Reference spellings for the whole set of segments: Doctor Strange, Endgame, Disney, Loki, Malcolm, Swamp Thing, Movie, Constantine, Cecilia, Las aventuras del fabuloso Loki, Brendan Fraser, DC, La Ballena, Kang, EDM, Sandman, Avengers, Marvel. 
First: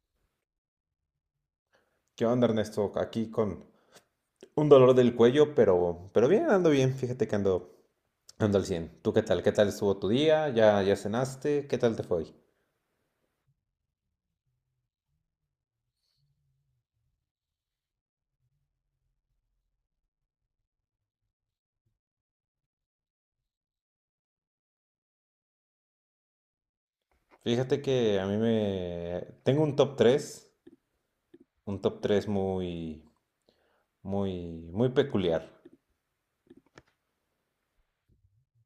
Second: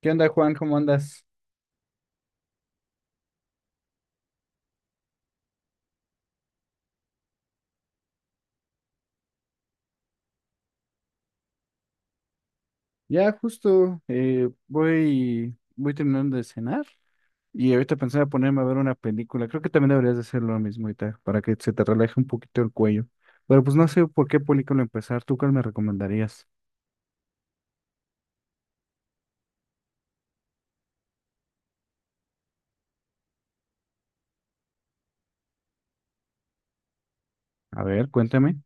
¿Qué onda, Juan? ¿Cómo andas? ¿Qué onda, Ernesto? Aquí con un dolor del cuello, pero bien, ando bien. Fíjate que ando al 100. ¿Tú qué tal? ¿Qué tal estuvo tu día? ¿Ya cenaste? ¿Qué tal te fue hoy? Ya justo voy terminando de cenar y ahorita pensaba ponerme a ver una película. Creo que también deberías de hacer lo mismo ahorita para que se te relaje un poquito el cuello. Pero pues no sé por qué película empezar. ¿Tú cuál me recomendarías? Fíjate que a mí me... Tengo un top tres muy, muy, muy peculiar. A ver, cuéntame.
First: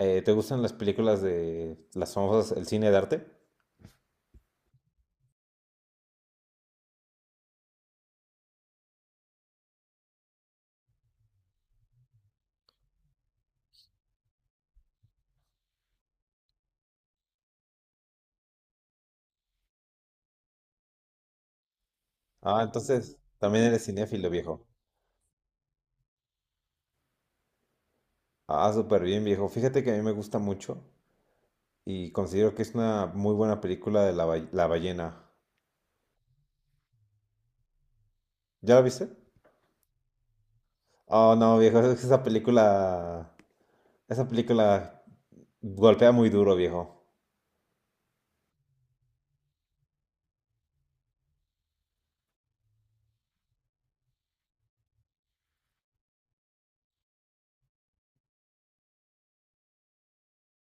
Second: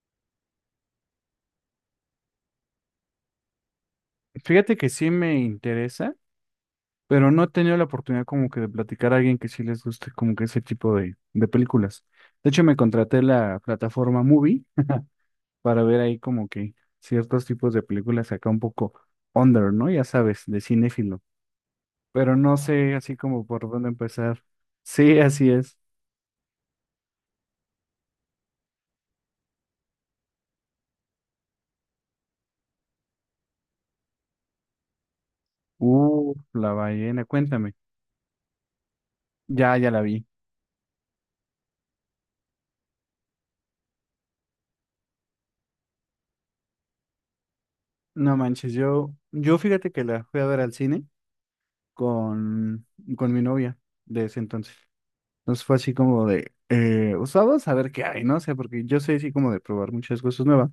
¿Te gustan las películas de las famosas, el cine de arte? Fíjate que sí me interesa, pero no he tenido la oportunidad como que de platicar a alguien que sí les guste como que ese tipo de películas. De hecho, me contraté la plataforma Movie para ver ahí como que ciertos tipos de películas acá un poco under, ¿no? Ya sabes, de cinéfilo. Pero no Ah, sé así entonces como también por eres dónde cinéfilo, empezar. viejo. Sí, así es. Ah, súper bien, viejo. Fíjate que a mí me gusta mucho y considero que es una muy buena película de La Ballena. La ballena, cuéntame. ¿Ya la viste? Ya la vi. Oh, no, viejo, es que esa película golpea muy duro, viejo. No manches, yo fíjate que la fui a ver al cine con, con mi novia de ese entonces. Entonces fue así como de, pues vamos a ver qué hay, ¿no? O sea, porque yo soy así como de probar muchas cosas nuevas.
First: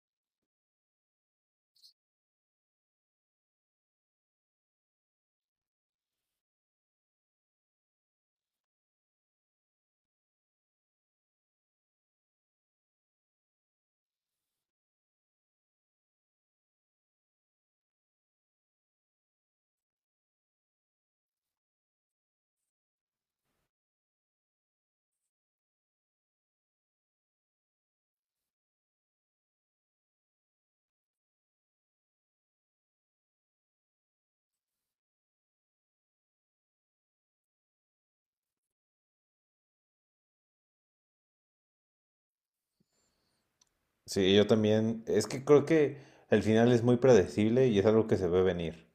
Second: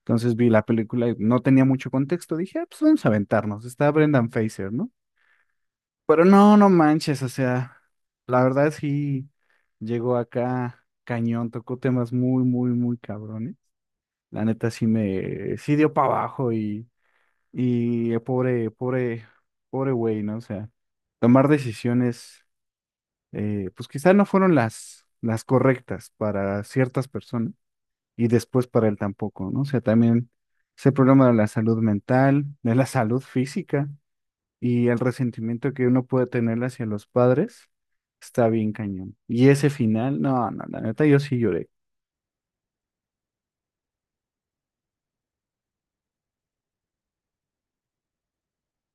Entonces vi la película y no tenía mucho contexto. Dije, "Ah, pues vamos a aventarnos. Está Brendan Fraser, ¿no? Pero no, no manches, o sea, la verdad sí llegó acá cañón, tocó temas muy, muy, muy cabrones. La neta sí me, sí dio para abajo y pobre, pobre, pobre güey, ¿no? O sea, tomar decisiones, pues quizás no fueron las correctas para ciertas personas y después para él tampoco, ¿no? O sea, también ese problema de la salud mental, de la salud física y el resentimiento que uno puede tener hacia los padres está bien cañón. Y ese final, no, no, la neta, yo sí lloré. Sí, yo también. Es que creo que el final es muy predecible y es algo que se ve venir.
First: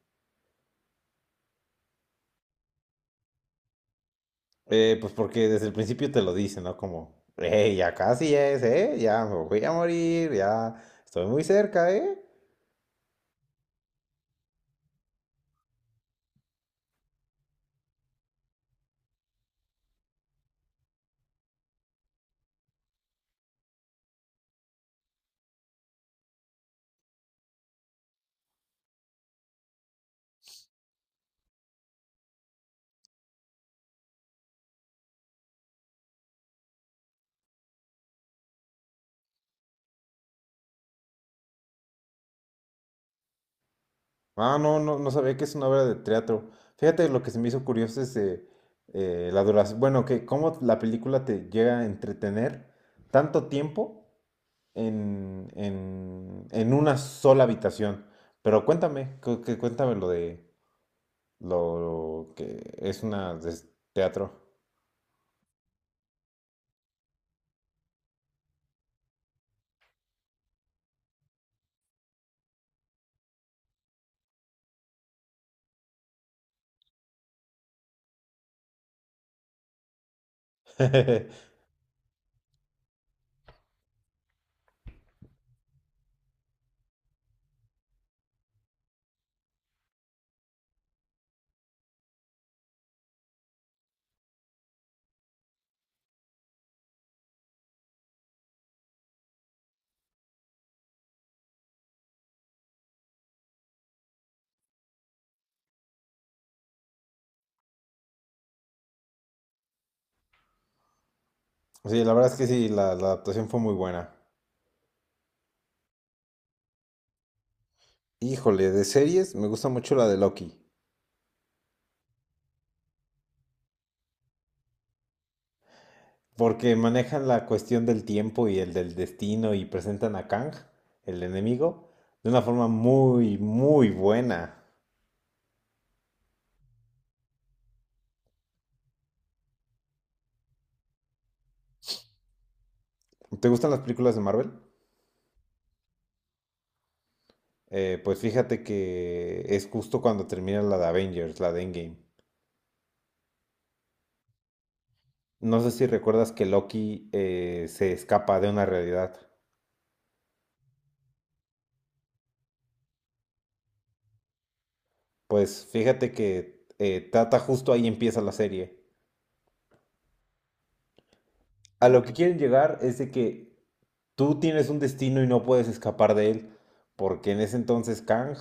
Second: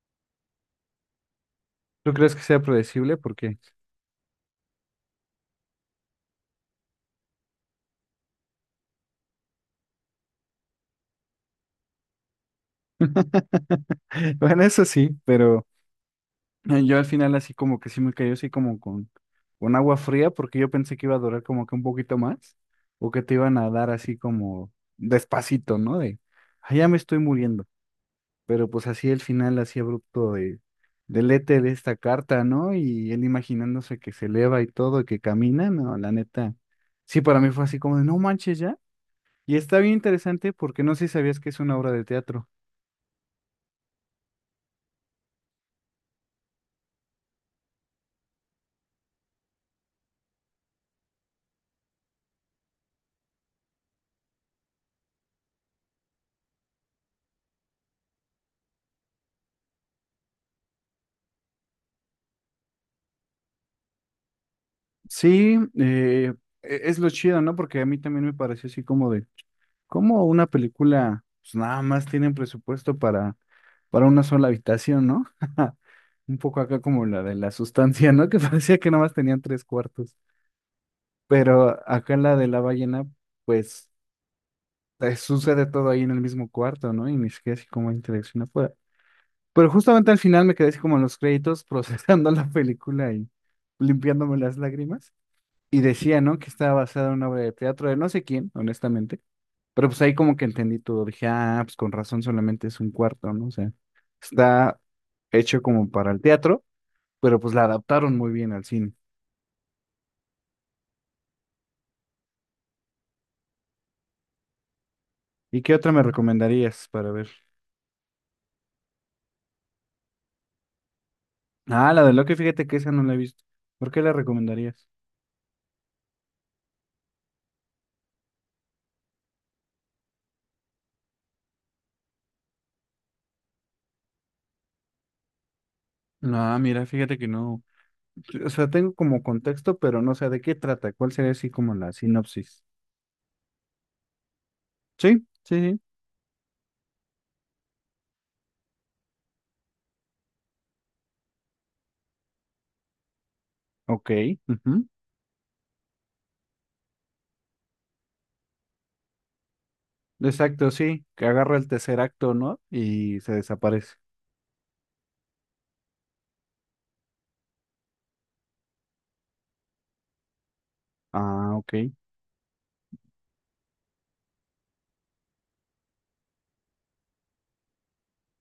¿Tú crees que sea predecible? Porque, Pues porque desde el principio te lo dicen, ¿no? Como, hey, ya casi es, ¿eh? Ya me voy a morir, ya estoy muy cerca, ¿eh? bueno, eso sí, pero yo al final así como que sí me cayó así como con agua fría porque yo pensé que iba a durar como que un poquito más o que te iban a dar así como despacito, ¿no? De, "Ah, ya me estoy muriendo. Pero pues así el final, así abrupto de, del éter de esta carta, ¿no? Y él imaginándose que se eleva y todo, y que camina, no, la neta. Sí, para mí fue así como de, no manches ya. Y está bien interesante porque no sé si sabías que es una obra de teatro. Ah, no, no, no sabía que es una obra de teatro. Fíjate, lo que se me hizo curioso es la duración, bueno, que cómo la película te llega a entretener tanto tiempo en una sola habitación. Pero cuéntame, cuéntame lo de lo que es una de teatro. Sí, es lo chido, ¿no? Porque a mí también me pareció así como de, como una película, pues nada más tienen presupuesto para una sola habitación, ¿no? Un poco acá como la de la sustancia, ¿no? Que parecía que nada más tenían tres cuartos. Pero acá en la de la ballena, pues sucede todo ahí en el mismo cuarto, ¿no? Y ni siquiera así como interacción afuera. Pero justamente al final me quedé así como en los créditos procesando la película y limpiándome las lágrimas. Y decía, ¿no? Que estaba basada en una obra de teatro de no sé quién, honestamente. Pero pues ahí como que entendí todo. Dije, ah, pues con razón solamente es un cuarto, ¿no? O sea, está hecho como para el teatro, pero pues la adaptaron muy bien al cine. Sí, la verdad es que sí, la adaptación fue muy buena. ¿Y qué otra me recomendarías para ver? Híjole, de series me gusta mucho la de Loki, Ah, la de Loki, fíjate que esa no la he visto. ¿Por qué la recomendarías? porque manejan la cuestión del tiempo y el del destino y presentan a Kang, el enemigo, de una forma muy, muy buena. No, mira, fíjate que no. O sea, tengo como contexto, pero no sé de qué trata. ¿Cuál sería así como la sinopsis? ¿Te gustan las películas de Marvel? ¿Sí? Sí, sí. Pues fíjate que es justo cuando termina la de Avengers, la de Endgame. Ok. Ujú. No sé si recuerdas que Loki se escapa de una realidad. Exacto, sí. Que agarra el tercer acto, ¿no? Y se desaparece. Pues fíjate que trata justo ahí empieza la serie. Ah, ok. A lo que quieren llegar es de que tú tienes un destino y no puedes escapar de él, porque en ese entonces Kang,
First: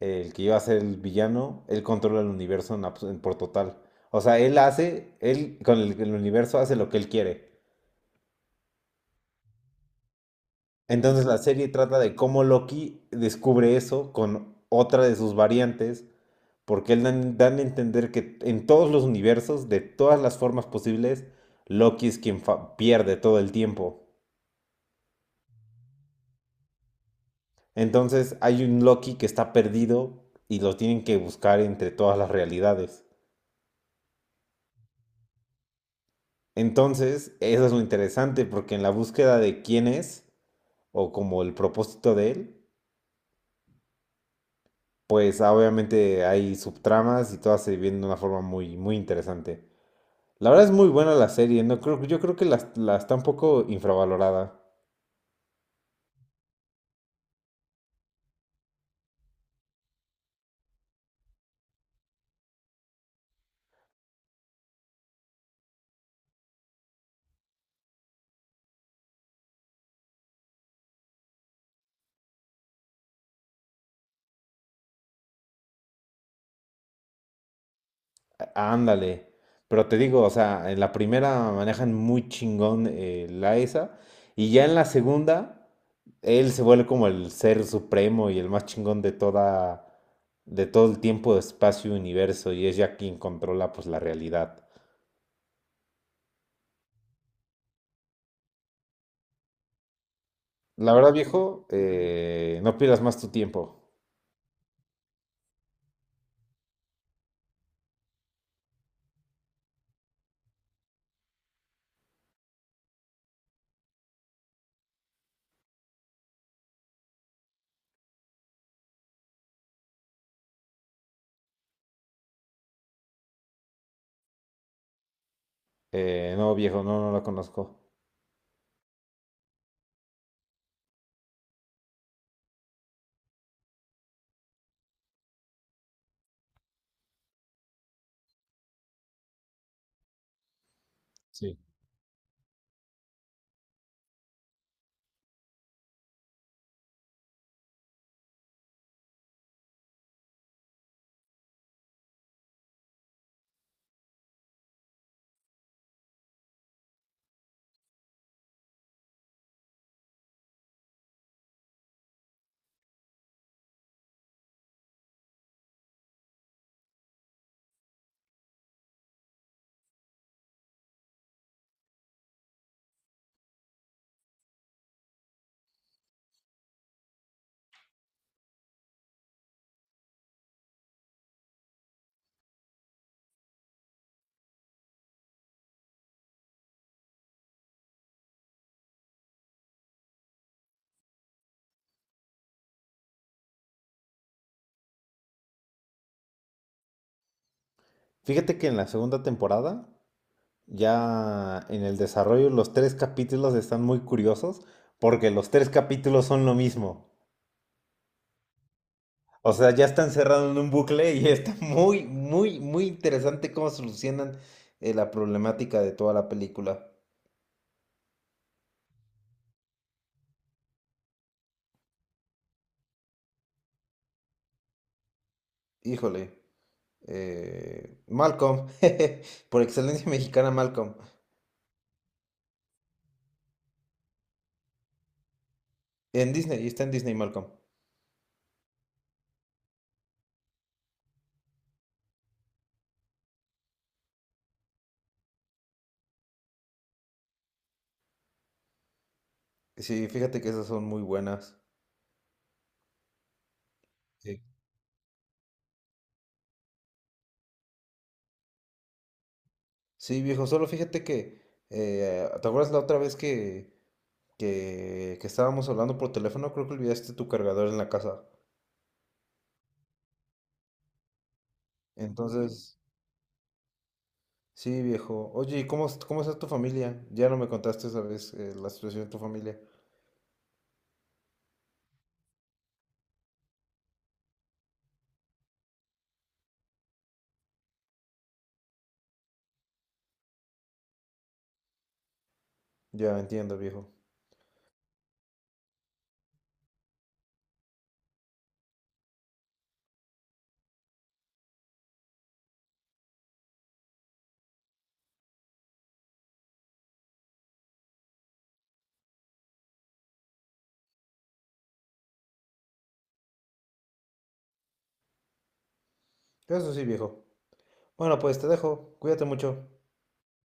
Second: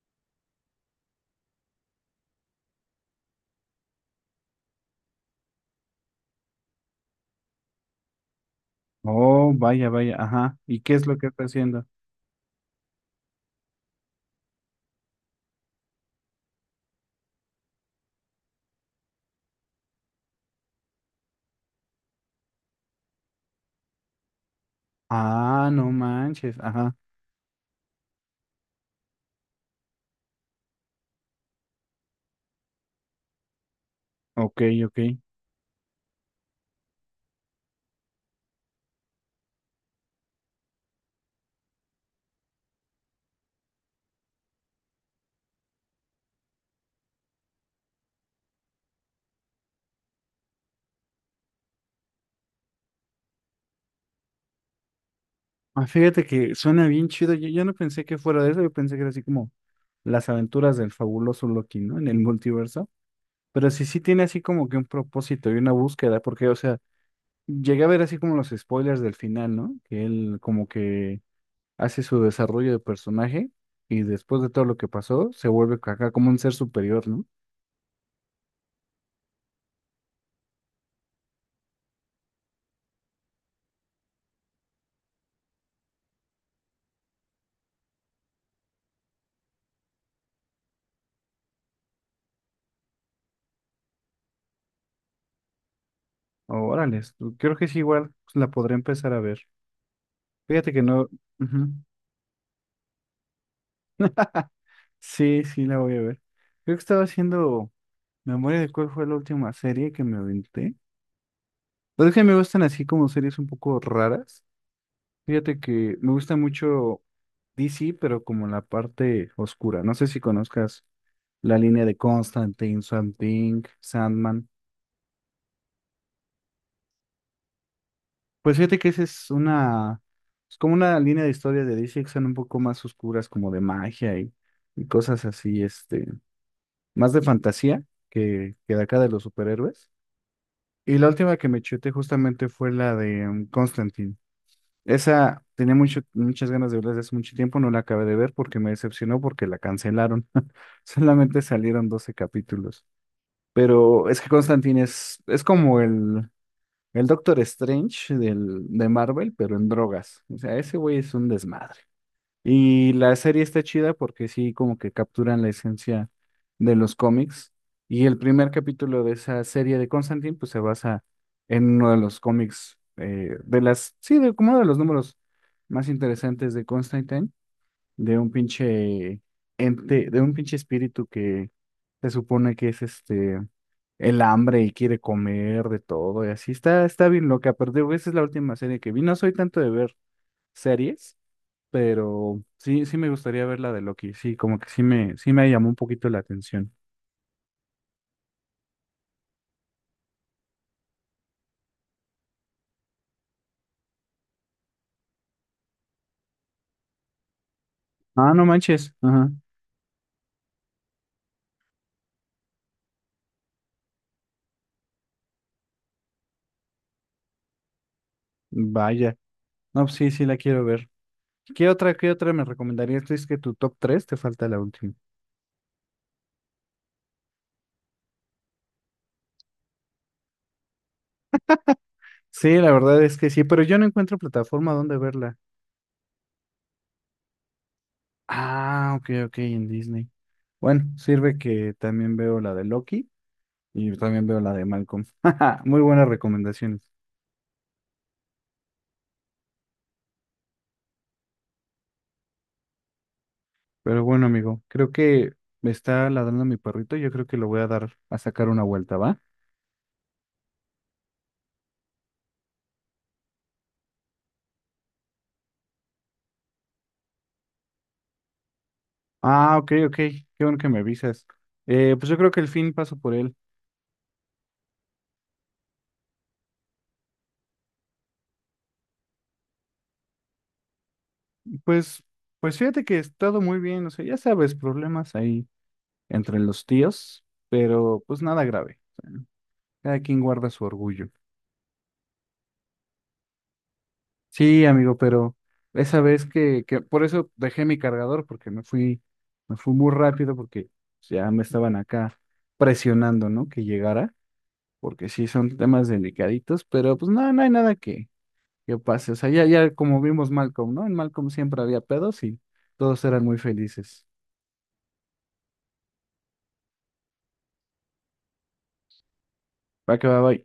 el que iba a ser el villano, él controla el universo en en por total. O sea, él hace, él con el universo hace lo que él quiere. Oh, vaya, vaya. Ajá. ¿Y qué es lo Entonces que la está serie haciendo? trata de cómo Loki descubre eso con otra de sus variantes, porque él dan a entender que en todos los universos, de todas las formas posibles, Loki es quien pierde todo el tiempo. Ah, no manches. Ajá. Entonces hay un Loki que está perdido y lo tienen que buscar entre todas las realidades. Ok, ok. Entonces, eso es lo interesante, porque en la búsqueda de quién es, o como el propósito de él, pues obviamente hay subtramas y todas se viven de una forma muy, muy interesante. La verdad es muy buena la serie, no creo, yo creo que la está un poco infravalorada. Ah, fíjate que suena bien chido. Yo no pensé que fuera de eso. Yo pensé que era así como las aventuras del fabuloso Loki, ¿no? En el multiverso. Pero sí, sí tiene así como que un propósito y una búsqueda, porque, o sea, llegué a ver así como los spoilers del final, ¿no? Que él como que hace su desarrollo de personaje y después de todo lo que pasó, se vuelve acá como un ser superior, ¿no? Ándale. Pero te digo, o sea, en la primera manejan muy chingón la esa. Y ya en la segunda, él se vuelve como el ser supremo y el más chingón de toda, de todo el tiempo, espacio, universo. Y es ya quien controla pues la realidad. Órale, creo que sí, igual pues, la podré empezar a ver. Fíjate que La no. verdad, viejo, Ujú. No pierdas más tu tiempo. Sí, sí, la voy a ver. Creo que estaba haciendo memoria de cuál fue la última serie que me aventé. Pero es que me gustan así como series un poco raras. Fíjate que me gusta mucho DC, pero como la parte oscura. No sé si conozcas la línea de Constantine, Swamp Thing, Sandman. No, viejo, no, no la conozco. Pues fíjate que esa es una, es como una línea de historia de DC que son un poco más oscuras, como de magia y cosas así, este, más de fantasía que de acá de los superhéroes. Y la última que Sí. me chuté justamente fue la de Constantine. Esa tenía mucho, muchas ganas de verla desde hace mucho tiempo, no la acabé de ver porque me decepcionó porque la cancelaron. Solamente salieron 12 capítulos. Pero es que Constantine es como el Doctor Strange del, de Marvel, pero en drogas. O sea, ese güey es un desmadre. Y la serie está chida porque sí, como que capturan la esencia de los cómics. Y el primer capítulo de esa serie de Constantine, pues se basa en uno de los cómics, de las, sí, de, como uno de los números más interesantes de Constantine, de un pinche ente, de un pinche espíritu que se supone que es este, el hambre y quiere comer de todo y así. Está, está bien loca, pero digo, esa es la última serie que vi. No soy tanto de ver series. Pero sí, sí me gustaría ver la de Loki. Sí, como que sí me llamó un poquito la atención. Fíjate que en la segunda temporada ya en el desarrollo los tres capítulos están muy curiosos porque los tres capítulos son lo mismo. Ah, no manches. Ajá. O sea, ya están cerrados en un bucle y está muy, muy, muy interesante cómo solucionan la problemática de toda la película. Vaya. No, pues sí, sí la quiero ver. Qué otra me recomendarías? Es que tu top 3 te falta la última. Híjole, Malcolm, por excelencia mexicana Malcolm, Sí, la verdad es que sí, pero yo no encuentro plataforma donde verla. en Disney, está en Disney Malcolm. Ah, ok, ok, en Disney. Bueno, sirve que también veo la de Loki y también veo la de Malcolm. Muy buenas recomendaciones. Sí, fíjate que esas son muy buenas. Pero bueno, Sí, amigo, creo que me está ladrando mi perrito. Yo creo que lo voy a dar a sacar una vuelta, ¿va? Sí, viejo, solo fíjate que, ¿te acuerdas la otra vez que que estábamos hablando por teléfono, creo que olvidaste tu cargador en la casa? Ah, ok, ok, qué bueno que me avisas. Pues yo creo que el fin Entonces, paso por él. sí, viejo. Oye, ¿y cómo, cómo está tu familia? Ya no me contaste esa vez la situación de tu familia. Pues, pues fíjate que he estado muy bien, o sea, ya sabes, problemas ahí entre los tíos, pero pues nada grave. Cada quien guarda su orgullo. Ya entiendo, viejo. Sí, amigo, pero esa vez que por eso dejé mi cargador, porque me fui muy rápido, porque ya me estaban acá presionando, ¿no? Que llegara, porque sí son temas delicaditos, pero pues no, no hay nada que pase. O sea, ya, ya como vimos Malcolm, ¿no? En Malcolm siempre había pedos y todos eran muy felices. Eso sí, viejo. Bueno, pues te dejo. Cuídate mucho. Va que va, bye.